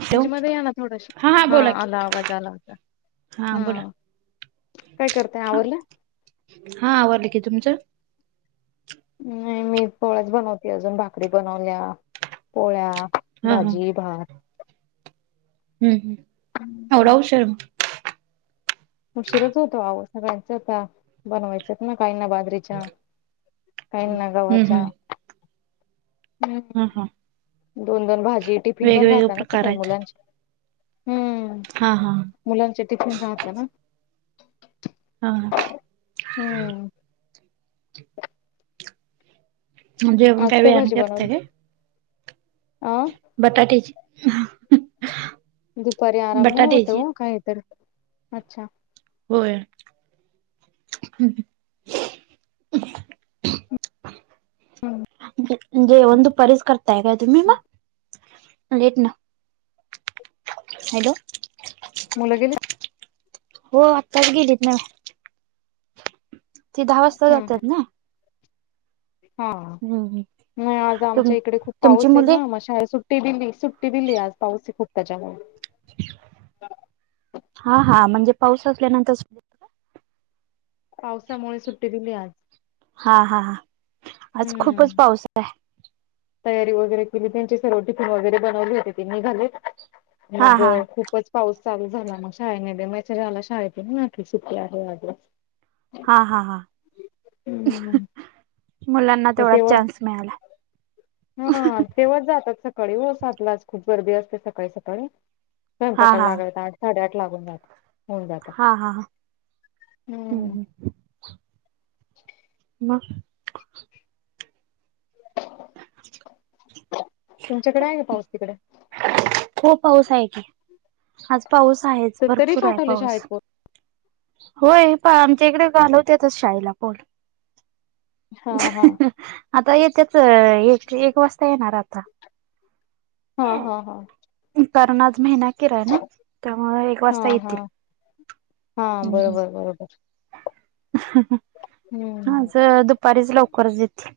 Hello रेंजमध्ये या ना थोडस. हा आला, आवाज आला आता हा. काय करताय हा आवरल? हा आवरलं की, तुमचं? नाही. मी पोळ्याच बनवते अजून भाकरी बनवल्या, पोळ्या हा हा भाजी भात. हुं हुं एवढा उशीर? उशीरच होतो आहो. सगळ्यांचं आता बनवायचंत ना काही ना बाजरी रीच्या, काहींना हम्म गव्हाच्या. हम्म खूप. हा हा. दोन, दोन भाजी, टिफिन पण वेगवेगळे राहत ना प्रकार सकाळी आहेत मुलांचे. हुं. हा हा. मुलांचे टिफिन राहता ना. हा हा. हम्म जेवण आज काय वेळाने भाजी करताय बनवली? काय अं. बटाट्याची. दुपारी आराम नाही होत बटाट्याची हो काहीतरी. अच्छा. होय. हम्म. जेवण दुपारीच करताय का तुम्ही मग? लेट ना हॅलो. मुलं गेली? हो आत्ताच गेलीत ना. ते दहा वाजता जात्यात ना. हम्म. नाही आज तुम आमच्या इकडे खूप तुमची पाऊस आहेत मुले ना मग शाळेला सुट्ट ते बी बेसिक टीव्ही ले आता हुं, ऐसे फुकटाच्या घरी. हा हा म्हणजे पाऊस असल्यानंतर सु पावसामुळे सुट्टी दिली आज. हा हा हा आज खूपच हम्म पाऊस आहे. तयारी वगैरे केली त्यांची, सर्व टिफिन वगैरे बनवले होते, ते निघालेत हा मग हा खूपच पाऊस चालू झाला मग शाळेने दे मॅसेज आला शाळेकडून आज सुट्टी आहे मात्र. हा हा हा. हम्म मुलांना ते तेवढाच तेव्हा चान्स मिळाला. हा तेव्हाच जातात सकाळी ओ सातलाच खूप गर्दी असते सकाळी सकाळी, हा स्वयंपाकाला हा लागायला आठ साडेआठ लागून जाता होऊन जातात हा हा ह हम्म. मग? [unintelligible] तुमच्याकडे आहे का पाऊस तिकडे? हो पाऊस आहे की आज पाऊस आहेच. तरी भरपूर आहे पाठवले पाऊस शाळेत पोर. होय प आमच्या इकडे घालवत्यातच शाळेला पोर. हा हा. आता येत्याच एक एक वाजता येणार आता. हा हा हा. कारण आज महिना आखिर आहे ना, त्यामुळं आज एक हा वाजता हा येतील. हा बरोबर बरोबर. हम्म आज दुपारीच लवकरच येतील.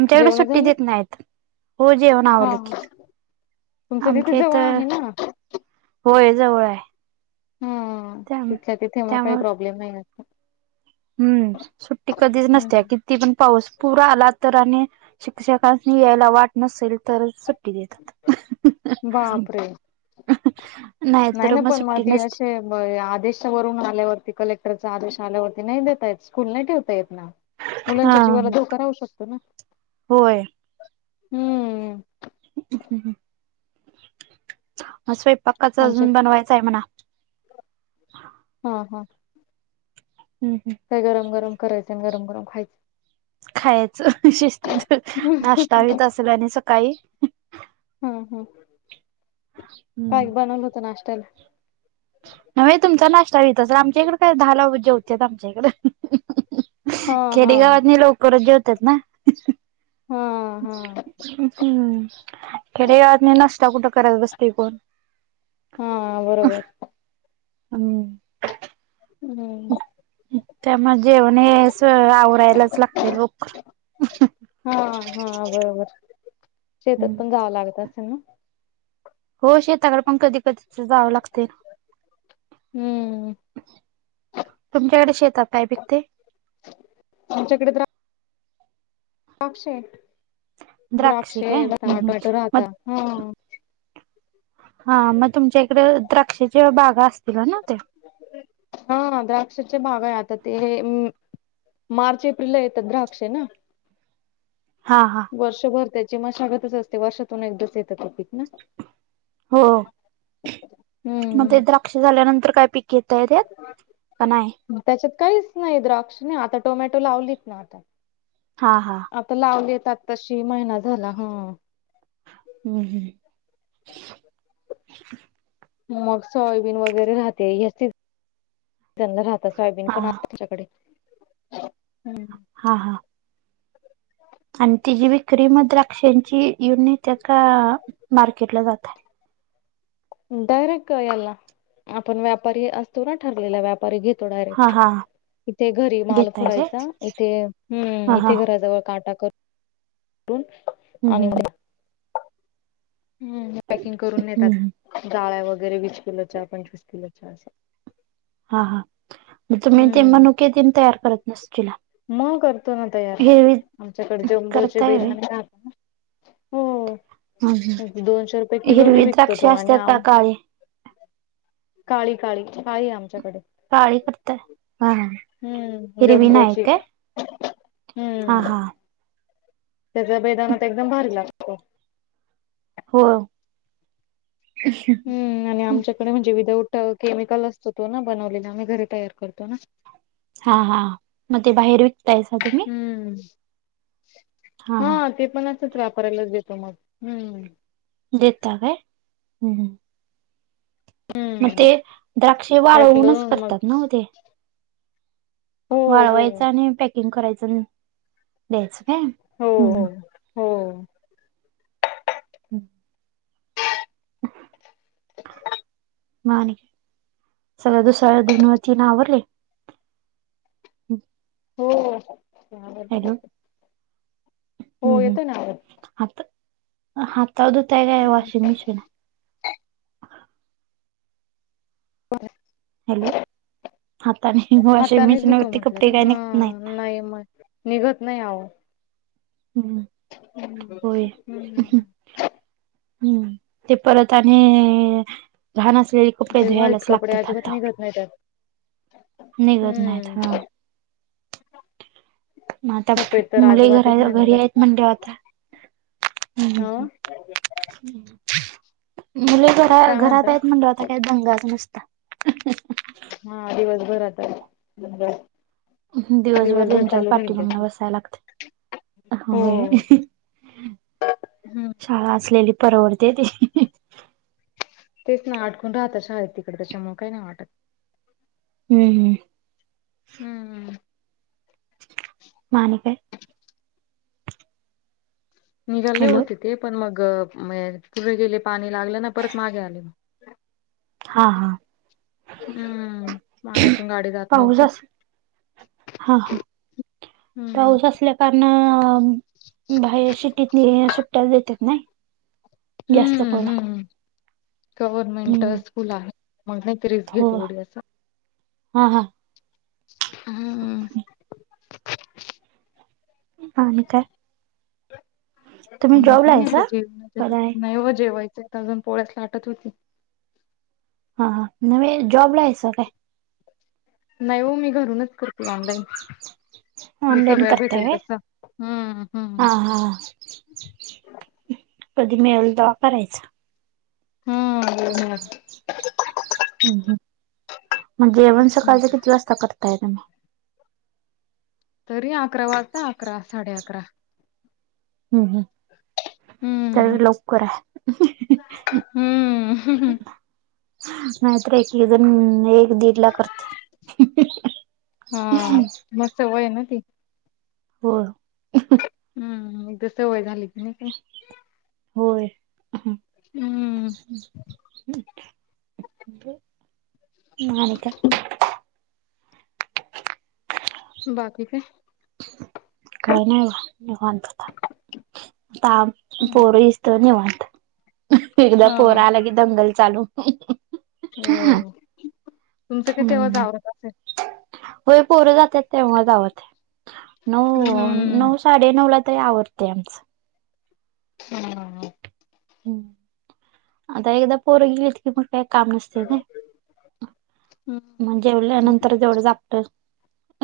आमच्याकडं जेवण सुट्टी झाले देत नाहीत. हो जेवण हा आवरल की. हा तुमचं तिथे आमच्या जवळ इथं आहे ना होय जवळाय. हम्म तिथल्या तिथे मग काही त्यामुळे प्रॉब्लेम नाही असं. हम्म सुट्टी कधीच नसत्या हम्म कि ती पण पाऊस पुर आला तर आणि शिक्षकासनी यायला वाट नसेल तर सुट् टी देतेत. बापरे [unintelligible] नाही ना पण म ती अशे होय आदेश वरून आल्यावरती कलेक्टरचा आदेश आल्यावरती नाही देतायेत स्कूल नाही ठेवता येत ना. हा मुलांच्या जीवाला धोका राहू शकतो ना? होय हम्म. आज स्वयंपाकाचं आमचे अजून बनवायचं आहे म्हणा. हा हा. हम्म हम्म. काय गरम गरम करायचं आणि गरम गरम खाय खायचं शिस्तीत नाश्ता व्हित असल आणि सकाळी. हम्म हम्म काय हम्म बनवलं होतं नाष्टाला? होय तुमचा नाश्ता व्हित असल, आमच्या इकडं काय दहाला जेवत्यात आमच्या इकडं. हा हा खेडेगावातनी लवकरच जेवतत्यात ना. हा हा हम्म खेडे गावातनी नाष्टा कुठं करत बसतंय कोण. हा बरोबर. हम्म. हम्म त्यामुळे जेवण हे सगळं आवरायलाच लागतंय लवकर. हा हा बरोबर, शेतात हम्म. पण जावं लागत असल ना? हो शेताकडं पण कधी कधी त जावं लाग ते ना. हम्म तुमच्याकडे शेतात काय पिकतंय? आमच्याकडे तर द्रा क्षे द्राक्षे काय हम्म, हम्म. [unintelligible] मग राहता हा. हा म तुमच्या इकडं द्राक्षेच्या बागा असतील ना ते? हा द्राक्षचे बाग आहे आता ते मार्च, एपिल येतात द्राक्षे ना. हां हां वर्षभर त्याची मशागतच असते वर्षातून एकदाच येत पीक ना हो मग हम्म ते द्राक्ष झाल्यानंतर काय पिक घेतात का नाही. त्याच्यात काहीच नाही द्राक्ष नाही आता टोमॅटो लावलीत ना आता हा हा आता लावलेेत आातताशी महिना झाला ह हम्म हम्म मग सोयाबीन वगैरे राहते येतीत त्यां राहत सोयाबीन हा पण तच्याकडे हम् हा हा आणि तिची विक्री मग द्राक्षांची येऊन नेतात का मार्केटला जातय डायरेक्ट यायला आपण व्यापारी असतो ना ठरलेला व्यापारी घेत तो हा डायरेक्ट- हा इथे घरी माल घेताय काय कुडायचा इथे हम्म हा हा इथे घराजवळ काटा म्हणून हम् हम ह पॅकिंग करून नेतात हम्म. गाळ्या वगैरे वीस किलोच्या पंचवीस किलोच्या अस हा हा तुम्ही ते हम्म मनुके तन तयार करत नसतिला मग करतो ना तयार आमच्याकडे जंबूचे करताय व्हय बेदाणे राहात हो हम्म हम्म. दोनशे रुपये किलो हिरवी विकतो द्राक्षे तो आणि असतात का आम काळी काळी काळी काळी आमच्याकडे काळी करतय हा हम्म हिरवी ना जम्बोची काय? हा हा त्याच्या बेदानात तर एकदम भारी लागतो हो हम्म आणि आमच्याकडे म्हणजे विदाउट केमिकल असतो तो ना बनवलेला आम्ही घरी तयार करतो ना हा हा मग ते बाहेर विकतायना तुम्ही? हम्म हा ते पण असंच वापरालाच देतो मग हम्म देता होय मग हम्म ते द्राक्ष पॅकिंग वाळवूनच करून मग करतात ना ते हो हो वाळवायचं आणि पॅकिंग करायचं द्यायचं काय हो हो हो. हम् मा आणि सगळ् दुसळ्या धुण ती आवरल हो आवरल हॅलो हम्म आवाज. हम्म हातावर धुवा काय हम्म वाॉशिंग मशीन आहे बरं हॅलो हाताने वॉशिंग हाताने मशीन धुतो वरती म्हटलं कपडे काय हा निघत नाहीत नाही म निघत नाही आहो हम्म हम्म होय हम्म. हम्म ते परत आणि घाण असले ते व्हाईट कपडे अजिबात निघत नाही. निघत नाहीत हम्म हा आता सफेद तर मुले अजिबातच नाही घरी आहेत निघत. म्हणल्यावर आता हा. हम्म मुले घरा, काय घरात म्हणता? आहेत म्हणाल. आता काय दंगाच नुसता. हा दिवसभर आता दिवसभर त्यांच्याच चालू राहील पाठी ते मागन बसाय लागतय हो होय. शाळा असलेली परवडते ती. तेच ना आटकून राहत शाळेत तिकडे त्याच्यामुळे काही नाही वाटत. हम्म, हम्म. हम्म, हम्म. मग आणि काय? निघाले हॅलो होते ते पण मग पुढे गेले पाणी लागलं ना परत मागे आले. हा हा हम्म पाण्यातून गाडी जात पाऊस नव्हती. अस हा हा हम्म पाऊस असल्याने कारण बाहेर शिटीतनी सुट्ट्या देतेत नाही? जास्त हम्म पड. हम्म गव्हर्नमेंट स्कूल आहे मग नाही ते रिस्क हो घेते एवढी असं. हा हा. हम्म. आणि काय? का तुम्ही जॉबला नाही आग आहेसा जेवायच कलाय नाहीव जेवायचं अजून पोळ्याच लाटत होती. हा नव्हे जॉब ला हायसा काय? नाही हो मी घरूनच करते ऑनलाईन. जस ऑनलाईन वेळ करताय भेटेल काय तसं हम्म, हा हम्म. हा कधी मिळेल तवा करायचा. हम्म‌ हम्म, हम्म मग जेवण हम्म, सकाळच किती वाजता करताय तुम्ही? तरी अकरा वाजता अकरा, साडे अकरा. हम्म तरी लवकर आहे. हम्म नाहि तर एक, एक जन दीड ला करते. तुम्हाला सवय हाय ना ती. होय. हम्म, हम्म तेच तर एकदा सवय झाली कीड नाही काही. होय. हम्म मग आणि काय? बाकी काय? काही नाही बघा निवांत आता हम्म, पोर धन्यवाद एकदा पोरं हा आला कि दंगल चालू. हो तुमचं काय तेव्हाच हम्म आवरत असेल? होय पोर जात्यात तेव्हाच आवरतय नऊ, हम्म नऊ साडे साडे नऊ ला तरी आवरतय आमचं. हम्म, हम्म. हम्म आता एकदा पोर गेली की कि मग काय काम नसतय नी हम्म मग जेवल्या नंतर तेवढचं आपल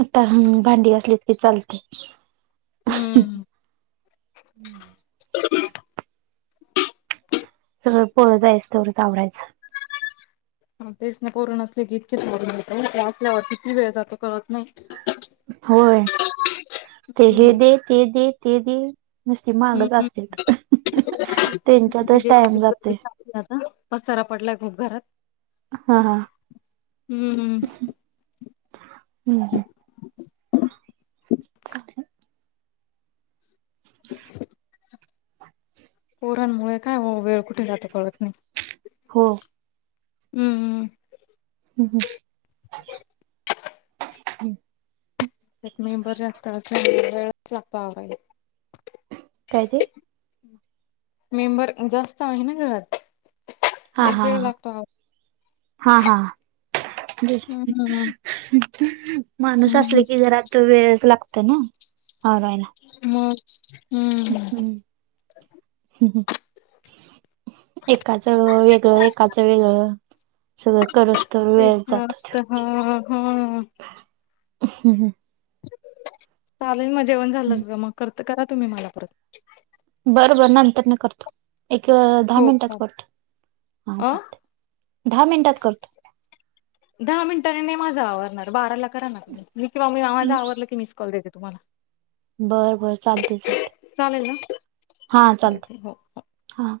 आता ह भांडी घासलीत की चालतय. हम्म, बर. सगळं पोर जाईस्तवरच आवरायचं. हा तेच ना, पोर नसले कि किती वाजले कळत नाहि. असल्यावर किती वेळ जातो कळत नाही. व्हय, ते हम्म हे दे, ते दे, ते दे. नुसती मागच हम्म असतेत. आमची त्यांच्यातच टाइम जेवची गर्दी जातोय चांगली आता. पसारा पडलाय खुप घरात. हा हा. हुं. हू. हू हू. पोरांमुळे काय हो, वेळ कुठे जातो कळत नाही. हो. हुं. हू हू. त्यात मेंबर जास्त असले कि, वेळच लागतो आवरायला. काय ते? मेंबर जास्त आहे ना घरात. हा मग हा. वेळ लागतो आव हा हा. [inaudible] हम्म माणूस असल हम्म की, जरा वेळच लागत ना आवरायला. मग हुं. हू हू. एकाच वेगळं, एकाचं वेगळं, सगळं करूस तर वेळ तेच जातो नुस्त, हू हू. [inaudible] चालेल म जेवण झालं मग करते. करा तुम्ही मला. बर बर नंतरन करतो. एक दहा हो मिनिटात चालेल करतो. हा अ चालतय. दहा मिनिटात करतो. दहा मिनटांनी नाही माझा आवरणार. बाराला करा णा. मी किंवा मी माझं आवरलं की, मिस कॉल देते तुम्हाला. बरं बर चालतय चालतय. चालेल ना? हा चालतय. चालते हो. हा.